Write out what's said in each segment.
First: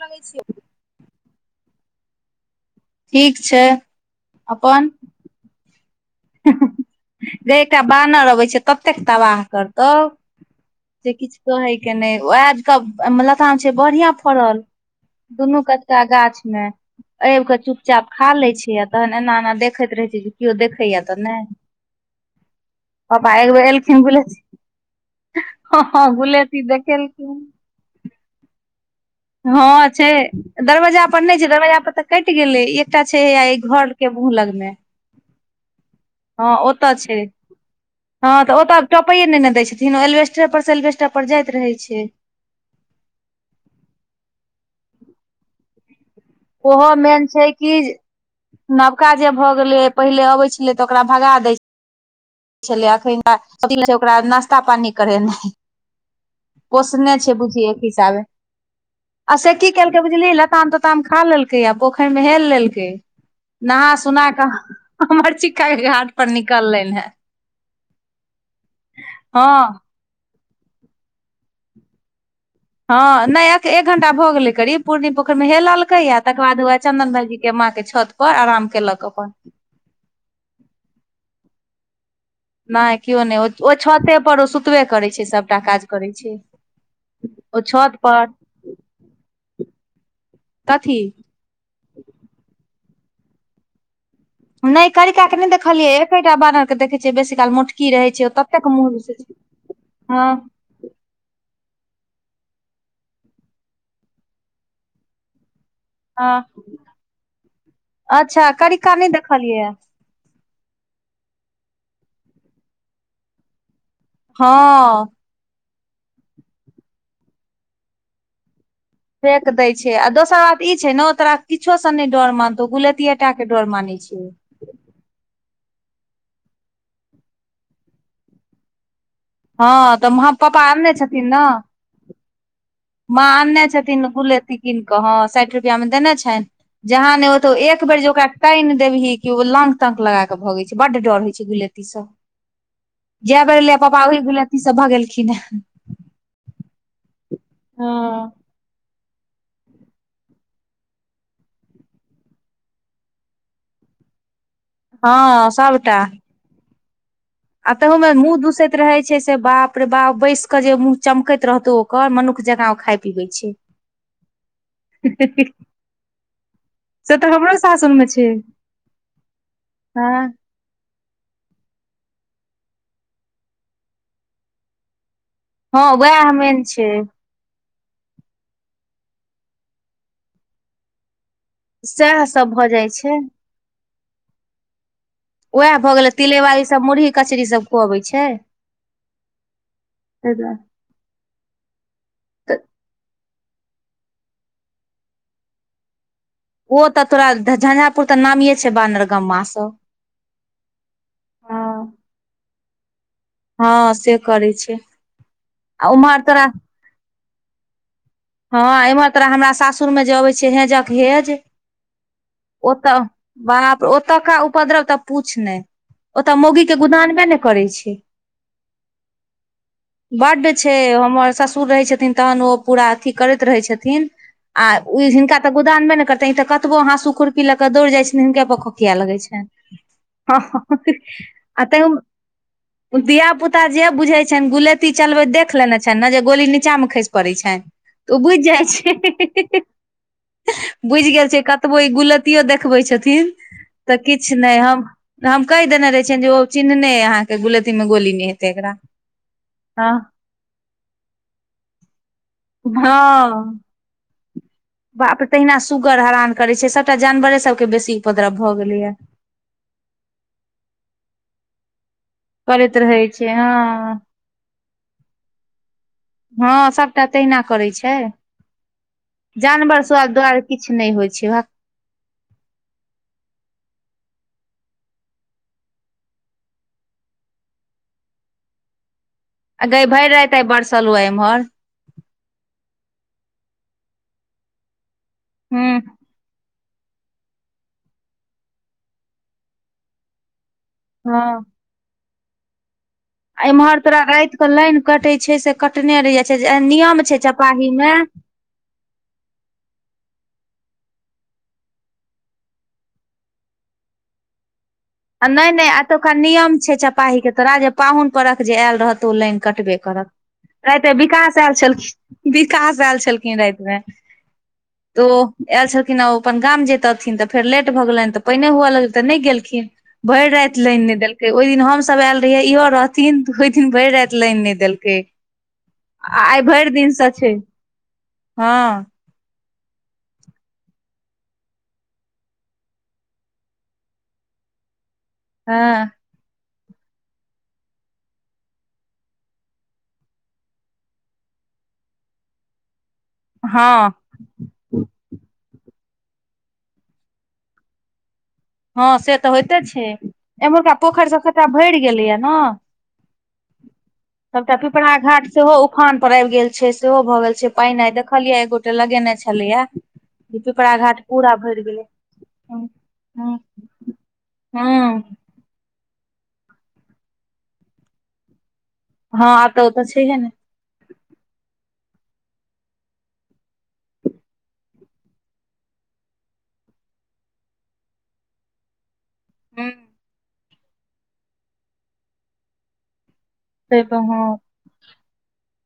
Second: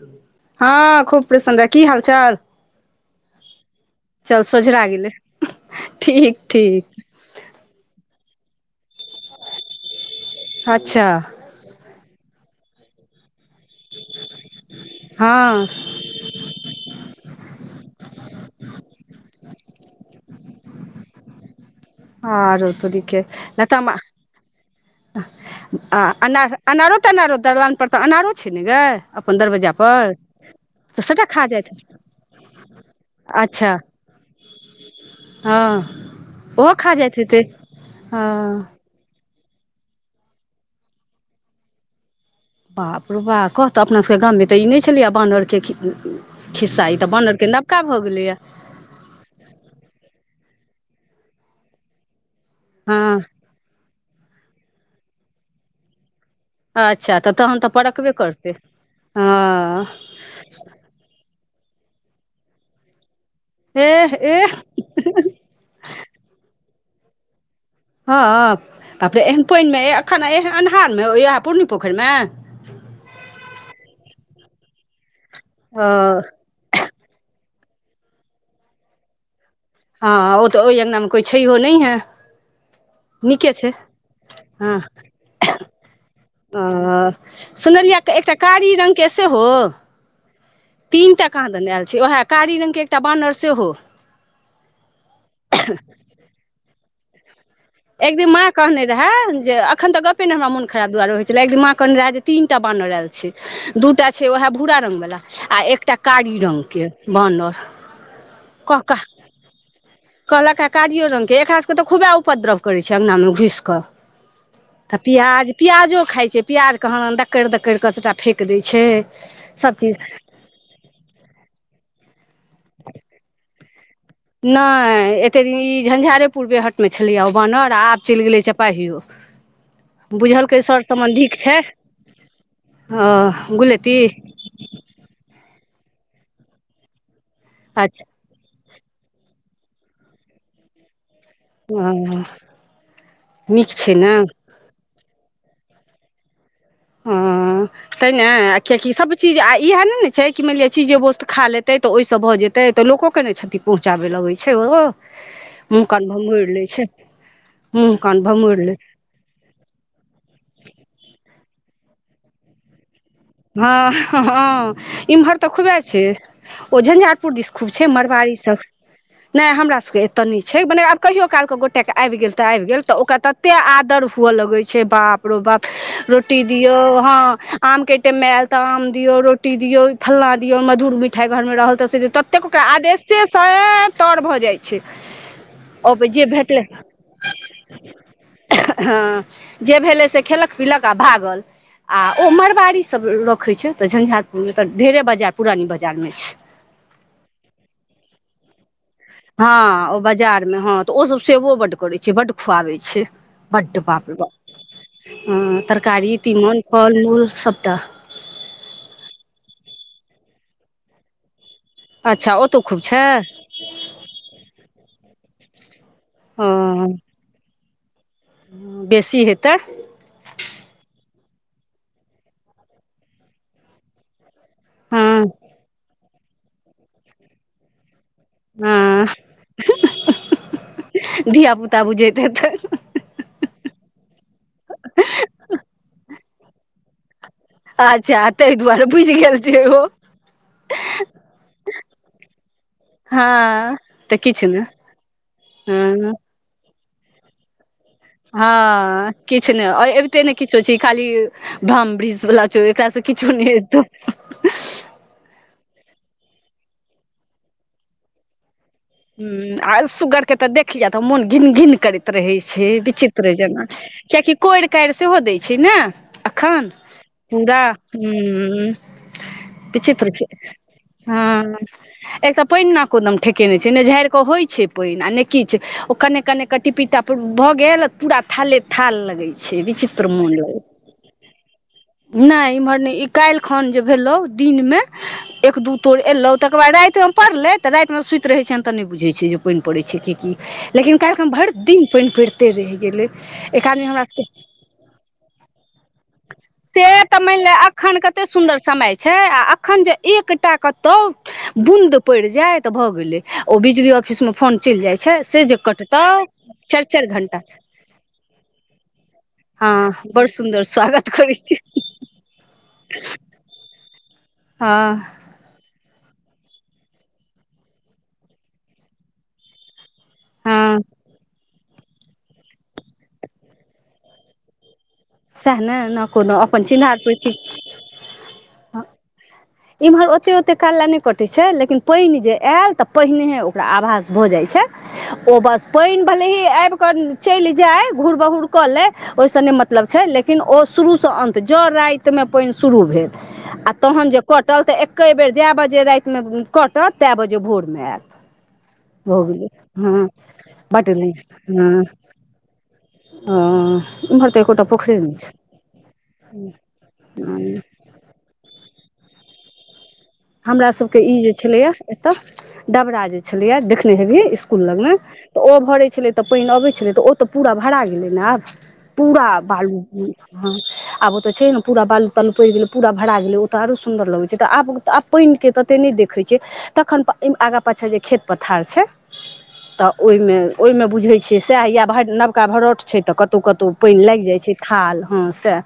लगै छियौ हँ खूब प्रसन्न रह की हाल चाल ठीक छै चल अपन सोझरा गेलै ठीक ठीक गै एकटा बानर अबै छै ततेक तबाह करतौ अच्छा जे किछु कहै के नहि आज कल लताम छै बढ़ियां फड़ल दुनू हँ कतका गाछमे आबि कऽ चुपचाप खा लै छै आ तहन एना एना देखैत रहै छै जे कियो देखैए तऽ नहि हँ आरौ तोरी के पापा एक बेेर लतामा एलखिन गुलेती हँ आ हँ अना गुलेती अनारो तनारो देखेलखिन दलान पर तऽ अनारो छै ने यै हँ छै दरवाजा पर सभटा नहि खा छै जाइत दरवाजा पर हेतै। तऽ कटि गेलै एकटा छै हैये एहि अच्छा घर के मूंह लग मे हँ हँ ओहो ओतऽ खा जाइत छै हेतै हँ तऽ ओतऽ टॉपैये नै ने दय छथिन एलवेस्टरे पर से एलवेस्टर पर जाइत रहे छै बाप रौ बा कहतऽ अपना सभके गाममे तऽ ई नहि छलैए बानरके खि खिस्सा ई तऽ बनरके नबका भऽ गेलैया नबका जे भऽ गेलैय पहिले अबै छलै तऽ ओकरा भगा दै छ छेलै आ हँ एखन बे ओकरा नास्ता पानी करेनाइ पोसने अच्छा तऽ छै तहन तऽ बुझियौ एक परकबे हिसाबे करतै आ से की हँ केलकै बुझलि लताम उताम खा लेलकै आ पोखरि मे हेल लेलकै नहा एह सोना एह कऽ हमर चिक्का ओहि घाट पर निकललनि हें हँ बापरे एहन पानिमे हँ मे ये एखन आ एहन अन्हारमे उएह पूर्नी पोखरिमे हँ नहि अक एक घंटा भऽ गेले करीब पुरनी पोखरि मे ओ हेललकै ये तकर बाद हौवे चन्दन भाइजी के माँ के छत पर आराम केलक अपन हँ ओतऽ ओहि अंगनामे कोइ छैहो नहिये नहि केओ नहि ओ छते पर ओ हँ सुतबे करै छै सबटा काज करै छै ओ ओ छत सुनलियै पर एकटा कारी रंग के सेहो [inaudible] तीन टा कहादन आयल छै ओएह कारी रंग के एकटा बानर सेहो नहि करिका के नहि देखलियै एकेटा बानर के देखै छियै बेसी काल मोट एकदिन माँ कहने रहे जे अखन तऽ गपे ने हमरा हँ मन खराब दुआरो होइ छलै एकदिन माँ कन रहै जे तीनटा बानहर आयल छै दूटा छै वैह भूरा रंग वला आ एक एकटा हँ कारी रंगगके बनल क क खालीयऐ कहलक ह कारियो रङंगगके एकरा सभके तऽ खुबे उपद्रव करैत छै अङ्गनामे घुसि कऽ हँ आ पियाज प्याजो खाइ छै पियाज कहादन दकरि दकिर कऽ सभटा फेेक दैत छै फेेक दै छै सभचीज आ दोसर बात ई छै ने ओ तोरा किछो से नहि डर मानतौ गुलैतिये टा के डर मानै छिय नहि एते दिन ई झंझारेपुर बेहटमे छलियै ओ बानर आब चलि गेलै चपाहियो हँ तऽ हम पापा बुझलकै सर आनने छथिन सम्बन्धिक ने छै ओ माँ आनने गुलेती छथिन गुलेती कीन कऽ ह साठि रुपआ मे देने छनि जहाँ ने ओतौ एक बेर जे अच्छा ओकरा कइन देलही ओ लंग तंंग लगा के भगे छै बड डर हय ओ जै बेर ऐलेया नीक छै पापा ने ओहि गुलती स भगेलखिन हे ह तइने आखि आखी सब चीज आर इह ने छै कि मानि लिअ चीज जे वोस्त खा लेतै तऽ ओहिसँ भऽ जेतै तऽ लोकोक के ने क्षति पहुँचाबै लगैत छै छै ओ हँ मुह कान भमोड़ लै छै आब तहु मुँह में कान मुंह भमौर ले दुसैत रहै छै छै से बाप रे बाप बैस के जे मुँह चमकैत रहतौ ओकर मनुख जेका खाय पीबै छै हँ हँ इमहर तऽ खुबे छै ओ से झंझारपुर तऽ दिस हमरो खूब छै सासुर मे मड़वाड़ी सब नहि हमरा सब के हँ एते न छै छै मने आब कहियओ कालके गोटेके आबि गेल तऽ आबि गेल तऽ ओकरा ततेक आदर हुअ लगै छै बाप बाप रो बाप हँ वएह रोटी मेन दियौ छै हँ आम के टेल ताम दियऔ रोटी दियऔ फल्ला दियऔ मधुर मिठा मिठाइ घरमे रहल तऽ स सएह ततेक सब ओकरा भऽ जाइ छै आदेशे सँ स तर भऽ जाइ छै वैह भऽ अबै गेलै जे तिले भेटलै बाड़ीसभ मुरही कचरी सब खुअबै छै हँ जे भेलै से तै दुआरे खेलक पीलक आ भागल आ ओ तऽ मरबाड़ी सब सब रखे छै तऽ झंझारपुर मे तऽ ढेरे बाजार पुरानी बाजार में ओ तऽ तोरा झंझारपुर तऽ नामीे छै बानरगमा स हँ ओ बाजार हँ तऽ ओ सब सेवो बड करै छै बड्ड खुआबै छै बड्ड हँ से बापरेबा करै छै आ तरकारी उम्हर तोरा तीमन फल मूल सबटा हाँ एमहर तोराह हमरा सासुर मे जे अबै छै हेजक हेज अच्छा ओतौ ओ खूब तऽ छै बाप ओतुका उपद्रव तऽ पूछ नहि ओतऽ ओ मौगी के गुदानबे ने करै छै बेसी हेतै बड्ड छै हमर ससुर रहै छथिन तहन ओ पूरा अथी करैत रहै छथिन आ हँ ओ हिनका त गोदानबे ने करते ई त कतबो हांसु पी ल कऽ दौड़ जाय छैन हुनका पर खोकिया हँ लगे छैन धिया पुता [unintelligible] बुझैत हेतै ओ धिया पुता जे बुझै छन गुलती चलबै देख देख लेने छन जे गोली नीचा मे खस पड़ै छैन तऽ ओ अच्छा बुझ ताहि जाइ दुआरे छै बुझि गेल छै ओ बुझ गेल छै कतबो ई गुलतियो देखबै हँ छथिन तऽ किछ किछु नहि ने हम हम कहि देने रहे हँ छियै जे ओ चिन्हने अहाँ के गुलतीी मे गोली नहि हेतै एकरा हाँ किछ ने हँ अबिते ने किछ छै खाली भ्रम वृष वला चो एकरा से किछु नहि हँ हैतौ बाप रे तहिना सुगर हरान करे छै सबटा जानवरे सबके बेसी उपद्रव भए गेलैया ह्म आ सुगरकेे तऽ देखिय तऽ मोन घिन गिन करै त रहै छै करैत रहै विचित्र छै जेना हँ कियकि कोरि कार सेहो दै छै ने अखन हँ सभटा तहिना पूरा करै छै ह्म जानवर सब विचित्र छै दुआरे किछु नहि होइ छै हाँ आ एक तऽ पानि नाको दम ठेकेने छै नहि झाड़ि कऽ होइ छै पानि आ नहि किछ ओ कन्ने कन्ने क टीपि टापुर भऽ गेल पूरा थाले थाल लगै छै आ गाय भर विचित्र मोन रात आई लगै बरसलू एम्हर नहि इम्हर नहि ई काल्हि खन जे भेलौ दिन मे एक दू हूँ तोर एलौ तकर बाद रातिमे पड़लै तऽ रातमे सुति रहै छैन तऽ नहि बुझै छै जे पानि पड़ै छै की की लेकिन कालि हँ खन भर दिन पानि पड़िते रहि गेलै एक एम्हर आदमी तोरा हमरा रात सबके के लाइन कटे छै से कटने रहय से तऽ मान लेअ एखन कते सुन्दर समय छै आ एखन जे एकटा कतउ बूंद पर जाय भऽ गेलै ओ बिजली ऑफिस मे फोन चल जाई आ नहि नहि एतुका नियम छै चारि चपाहीक के घंटा तोरा जे पाहुन परख जे आयल रहत त ओ लाइन कटबे करत बड सुन्दर राति स्वागत विकास करै आयल छी छलखिन विकास आयल छलखिन राति मे हँ तो आयल छलखिन आ ओ अपन गाम जैतथिन तऽ फेर लेट भऽ गेलन तऽ पाइने हुअ लगल तऽ नहि गेलखिन भर हँ राति लाइन नहि देलकै ओहि दिन हम सब आयल रहये इहो रहथिन ओहि दिन भर राइत लाइन नहि देलकै सएह ने न आ कोनो आई अपन भरि चिन्हार दिनसँ छै परिचित हाँ इम्हर ओते ओते काल ला ने कटे छै लेकिन पाइन जे आयल ते पहिनेेहे ओकरा आभास भ जाय छै [inaudible] ओ बस पाइन भले ही आइब कऽ चैल जाई घूर बहूर कऽ लै ओहिसँ नहि मतलब छै लेकिन ओ शुरूसँ अन्त जँ राइतमे पाइन शुरू भेल अ हँ तेहन जे कटल तऽ एके बेर जए बजे रातमे कटत तए बजे भोरमे एयत हाँ से तऽ होइते छै एम्हरका बड पोखर सब नीक कटा भइर हँ गेलैया ना हँ इम्हर तऽ सबटा एकोटा पिपरा पोखरि नहि घाट सेहो उफान पर आबि गेल छै सेहो भऽ गेल छै पानि नहि तऽ दैखैलियै आइ एक गोटा लगेने छलै या हमरा सबके ई जे छलेय एतऽ डबरा जे हँ छलेया देखने हेबी स्कुल लग मे हँ तऽ ओ भरै छलै तऽ पाइन अबै छलै तऽ ओ तऽ पूरा भरा गेलै ने आब पूरा आब तऽ ओ बालू तऽ छैहे ने आब ओ तऽ छै ने पूरा बालू तालू पड़ि गेलै पूरा भरा गेलै ओ तऽ आरो सुन्दर लगै छै तऽ आब तऽब पाशइनके तते नहि देखैत छियै तखन आगा पाछा जे खेत पथार छै हूँ तऽ ओहिमे ओहिमे बुझै छियै सएह या नबका भरोठ छै तऽ कतौ कतौ से तऽ पानि लागि हँ जाइ छै थाल हँ सैह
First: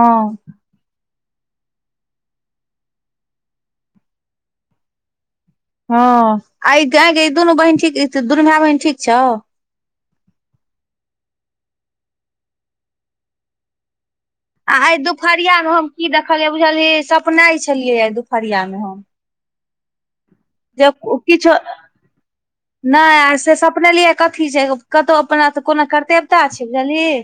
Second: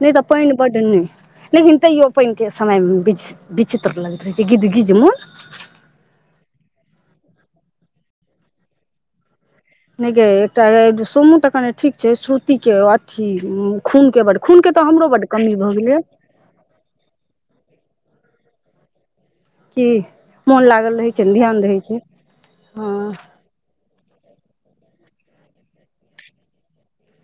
नहि तऽ पानि बढ लेकिन तैयो पाइनके समय मे विचित्र लगैत रहै छै गिद् गिज मे हँ आ ई गायके ई दुनू बहीन ठीक दुनू भाय बहीन ठीक छौ नहि एकटा सोमू तऽ कने ठीक छै श्रुति के अथी खून के बड़ खूनके तऽ हमरो बड्ड कमी भऽ गेलै खाली बुझले सपनाय छलियै दुपहरिया में हम कि मोन जे लागल रहै छै किछु ध्यान रहै छै [inaudible] हँ नहि आ से सपनलियै कथी छै कतहु अपना कोनो कर्तेवता छै बुझलियै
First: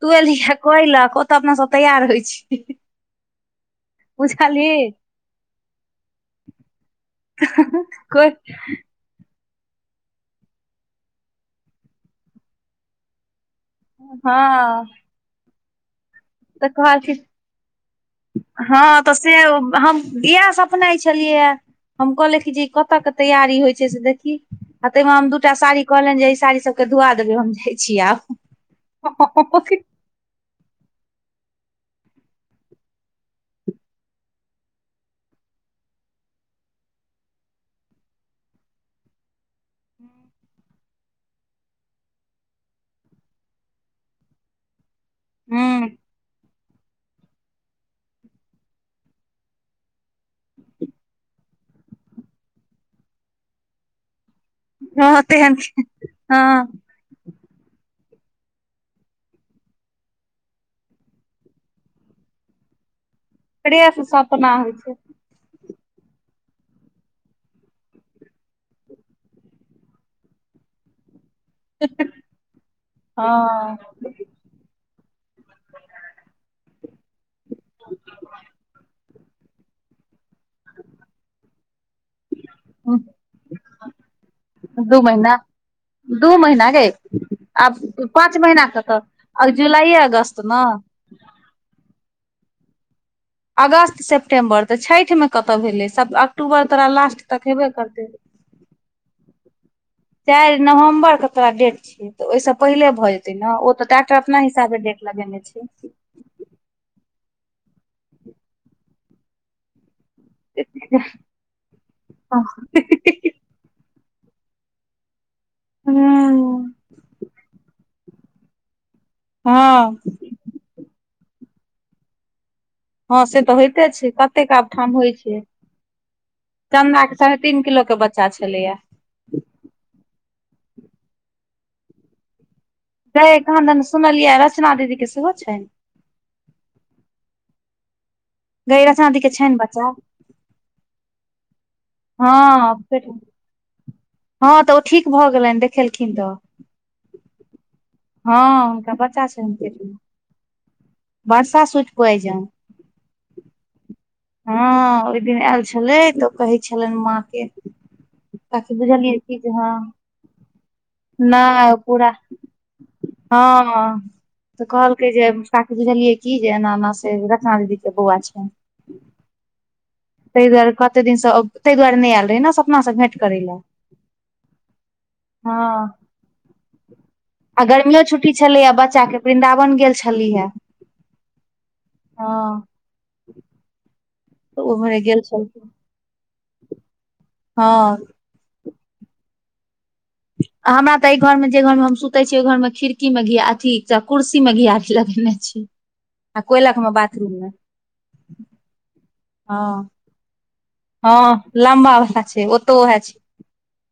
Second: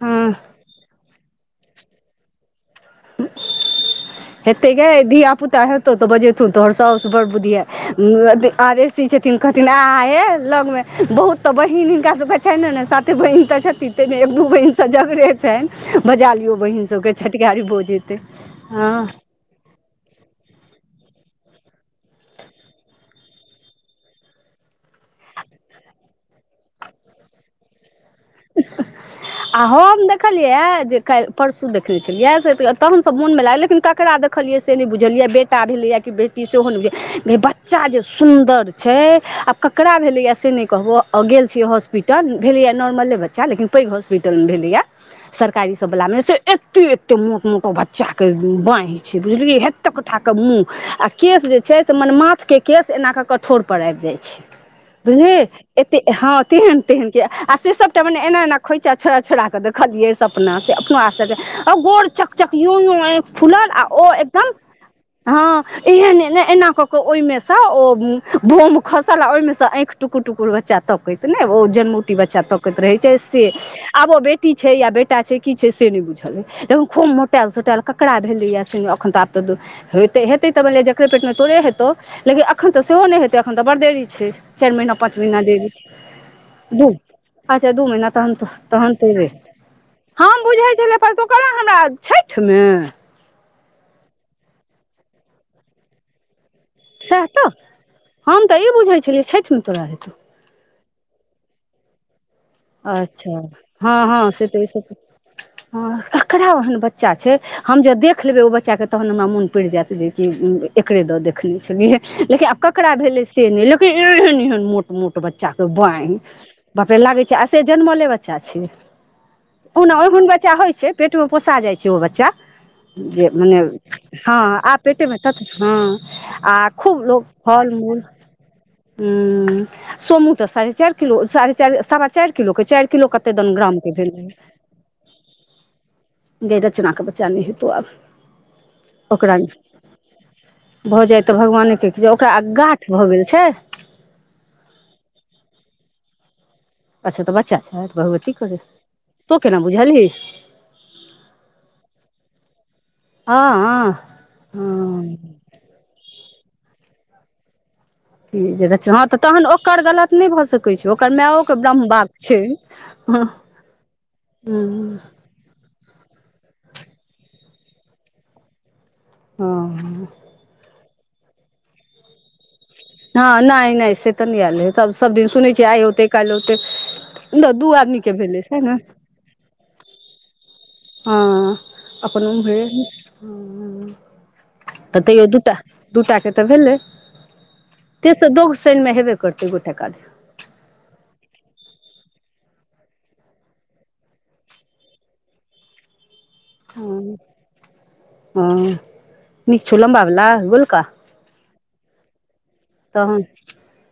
तु हँ एलहि कोई लक तऽ अपना सब तैयार होइ छिय [unintelligible] हेते गे धिय पुता हेतौ तऽ बजेतै तोहर सौस बड़ बुधि कोइ यारि सी छथिन कहथिन आ हे लगमे बहुत तऽ बहिन हिनका सबके छनि ने साते बहिन तऽ छथिन तते मे एक दु बहिन हँ सब झगड़े छनि बजा लियौ तऽ बहिन सबके कहलखिन छटहारी भोज हैतै हँ हाॅं तऽ से हम इहा सपनाइ छलियै हम कहलेये जे ई कतय के तैयारी होइ छै से देखी आ ताहिमे हम दू टा साड़ी कहलनि जे ई साड़ी सभकेँ धोआ देबै हम जाइत छीिय आब आ हम ने देखलिय जे क परसू देखलने छलियै से तहन सब मोन में लागल लेकिन ककरा द सिलियै से नहि बुझलियै बेटा भेलैएा कि बेटी सेहो नहि बुझल बच्चा जे सुन्दर छै आ ककरा भेलै या से नहि कहबो गेल छीियै हॉस्पिटल भेलेया नॉर्मल बच्चा लेकिन पैघ हॉस्पिटल भेलैएा सरकारी सब हूँ वला मे से एते एते मोट मोटो बच्चा के बाँहि छै बुझलिय एते कठ के मुँह आ केश जे छै से मनमाथके केश एना कऽ कठोर पर आबि जाइ छै हँ बुझलि तेहन एत हँ तेहन तेहन कि आ से सब मने एना एना खोइचा छोड़ा छोड़ के देखलियै से अपना से अपना आ के गोड़ चक चक आँख फुलल फ्रेश ओ एकदम सपना होइ छै हँ एहन ए ने एना कऽ कऽ ओहिमे सँ ओ बम खसल आ ओहिमे सँ आँखि टुकुर टुकुर बच्चा तकैत ने ओ जनमुटी बच्चा तकैत रहै छै से हँ आब ओ बेटी छै या बेटा छै की छै से नहि बुझल अइ एक खूब मोटल सोटल ककरा भेलैया एखन तऽ आब तऽ त हेतै तऽने जकरे पेटमे तोरे हेतौ लेकिन एखन तऽ सेहो नहि हेतै एखन तऽ बड़ देरी छै चारि महीना पाँच महीना देरी छै दू महिना के दू अच्छा आब दू महीना तहन पाँच तो महिीना क तहन तऽ तोरे आ जुलाइए अगस्त हम न बुझै छलियै पर तु कहला हमरा छठि मे अगस्त सेप्टेम्बर तऽ छठि मे कतय भेलै सब अक्टूबर तोरा लास्ट सएह तऽ तक हेबे करतै हम तऽ ई बुझै छलियै छठिमे तोरा हेतौ चारि नवम्बर के तोरा डेट छियै तऽ ओहिसभ पहिले भऽ जेतै अच्छा ने ओ तऽ हँ डॉक्टर हँ अपना से तऽ ई हिसाबे सब देख लगेने छै हँ ककरा ओहन बच्चा छै हम जँ देख लेबै ओहि बच्चाके तहन हमरा मोन पड़ि जायत जे एकरे दऽ देखनेे छलिय लेकिन आब ककरा भेलै से नहि लेकिन एहन एहन मो मोट बच्चाे बहि हूँ बापे लागे छै आ से जनमले बच्चा छै कोनो हँ एहोन बच्चा होइ छै पेटमे पोसा जाइ छै ओ बच्चा हँ जे से तऽ मने होइते छै हँ कतेक आब ठाम होइ पेटेमे त छै हँ आ चन्दा खूब के लोक साढ़े तीन फल किलो के मूल बच्चा छलैया ह सोमू तऽ साढ़े चारि किलो साढ़े चारि सारा चारि किलो के चारि किलो कते गय दन कहानन ग्रामके भेलै सुनलियै रचना दीदी के सेहो छनि गे रचना के बच्चा ने हेतो आब गै रचना दी के ओकरा छै बच्चा भऽ जाय तऽ भगवाने के ओकरा हँ गाठ पेट भऽ गेल छै हँ तऽ ओ ठीक भऽ गेलनि देखेलखिन तऽ अच्छा तऽ बच्चा छऽ भगव की करबै हँ हुनका बच्चा तू केना बुझलही बर्षा सुूट पोआइजान हँअ हँ ओहि दिन आयल छलै तऽ कहै छलनि माँ के क जे काकी र ह बुझलियै तऽ की तहन जे हँ ओकर गलत नहि भए सकै छै ओकर मायो के नहि ओ ब्रह्म पूरा बात छै हँ तऽ हँ कहलकै जे काकी दूझा लिय कि जे हम से रतना दीदी के बौ छै ह ता दुआरे केक दिनसँ तहि दुआरे नहि हालल हइै सब हँ नहि नहि से तऽ नहि आयले है तब सब दिन सुनै छै आइ हँ होते काल्हि होते आ गर्मियो छुट्टी छललै आ बच्चा के वृन्दावन गेल छलेया हँ अपन भेल तऽ उम्हरे गेल तैयो दूटा छलखिन दूटा के तऽ भेलै हँ ताहिसँ दोग शैनमे हेबे करतै गोटेक आधे हमरा तऽ एहि घर मे जे घर मे हम सुतै छी ओहि घर मे खिड़की मे घी अथी कुर्सी मे घी छै लगेने आ कोयलख मे बाथरूम मे हँ कि छै हँ लम्बा बाला कि गोलका हँ लम्बा वाला छै ओ तहन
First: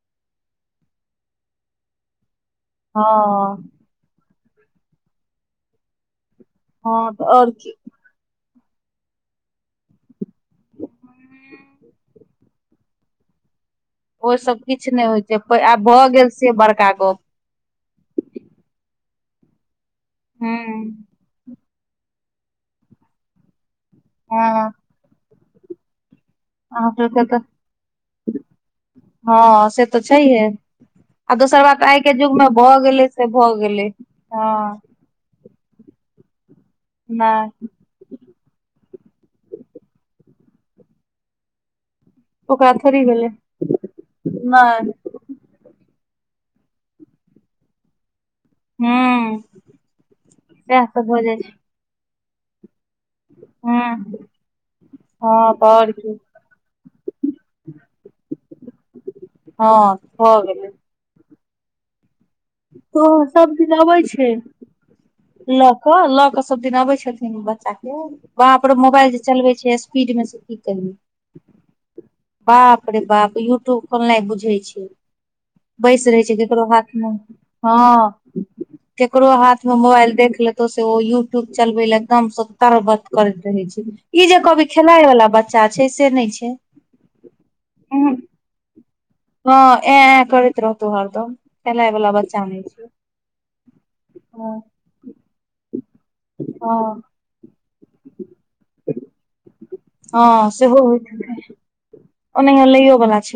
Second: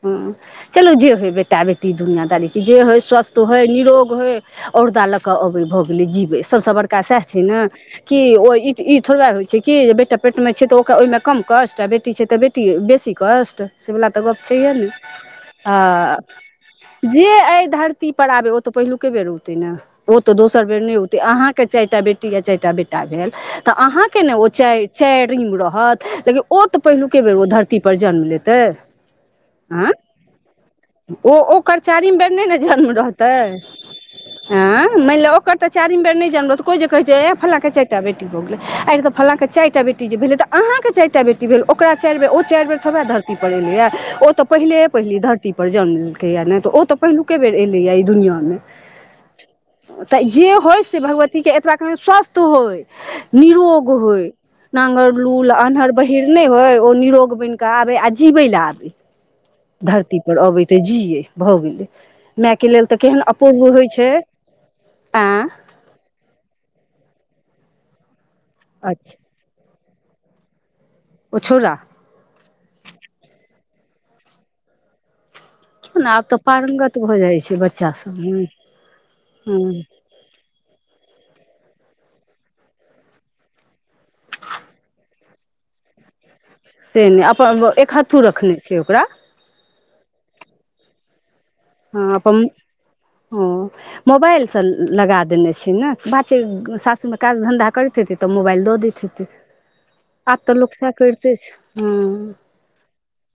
हँ चलू जे होइ बेटा बेटी दुनियां दारी कि जे होइ हँ स्वस्थ होइ निरोग होइ औरदा लऽ कऽ अबै भऽ गेलै जीबैसँ सबसँ बड़का हँ तऽ सएह छै और ने की कि ओ ई ई थोड़बे होइ छै कि जे बेटा पेटमे छै तऽ ओ ओहिमे कम कस्ट आ बेटी छै तऽ बेटी बेसी कस्ट से वला तऽ गप ओ सब छैहे ने किछ नहि होइ छै आब भऽ आ गेल से बड़का गप जे एहि धरती ती पर आबे ओ तऽ पहिलुके बेर औते ने ओ तऽ हूँ दोसर बेर नहि औते अहाँके चारिटा बेटी या चारिटा बेटा भेल तऽ अहाँके ने ओ हँ चारि चारिंग रहत लेकिन ओ तऽ अहाँ पहिलुके सबके बेर तऽ ओ धरती पर जन्म लेत हँ से तऽ छैहे ओ आ दोसर ओकर बात आइ के चारिम बेर युग मे नहि ने भऽ जन्म गेलै से रहतै भऽ गेलै हँ ऐं मानि लिय ओकर तऽ चारिम बेर नहि जान्म लेत कोइ जे कहे छै ऐं फल्ना नहि के चारि टा बेटी भऽ गेलै आंय यै तऽ फल्ना के चारि टा बेटी जे भेलै तऽ अहकेँ चारि टा बेटी भेल ओकरा चारि बेर ओ चारि ओकरा बेर थोड़बे थोड़ी भेलै धरती पड़ एलै ये ओ तऽ पहिले नहि पहिल पहिली धरती पर जन्म लेलकैएँ ने तऽ ओ तऽ पहिलुके बेर एलैए ई दुनियांमे हूँ तऽ जे होय सएह से सब भऽ जाइ भगवती के छै एतबा कहियौ स्वस्थ होय नरोग हूँ होइ नांगर लूल हँ तऽ आन्हर और की बहिर नै होय ओ निरोग बनि कऽ आबय आ जीबै लए आबै हँ धरती भऽ पर अबै गेलै तऽ जियै भऽ गेलै मे के लेल तऽ तो केहन सब अपूर्व दिन होइ छै ऐं तऽ लऽ के सब दिन अबै छथिन बच्चा के बाप रे मोबाइल अच्छा जे चलबे छै स्पीड स्पीड मे से की कहि उ छौड़ा बाप रे बाप यूट्यूब खोलनाइ बुझै छै बैस ने सकै आब छै तऽ ककरो पारंगत हाथमे भऽ जाइ छै बच्चा हँ सब हूँ केकरो हाथ मे हूँ मोबाइल देख लेत तै से ओ यूट्यूब चलबै ले एकदम सतर बत करैत रहय छै ई जे कहबै खेलाय वाला बच्चा छै से नहि छै से नहि अपन एक हत्थू रखने छै ओकरा हँ ऐं ऐं करैत रहतै हरदम हँ बला बच्चा अपन नै छै हँ मोबाइलसँ हँ लगा देने छै ने बात छै हँ सासुरमे काज धंधा करैत हेतै तऽ मोबाइल दऽ दैत हेतै आब हँ तऽ लोक सएह करिते छै हूँ ओनाहियो लैयो बला छै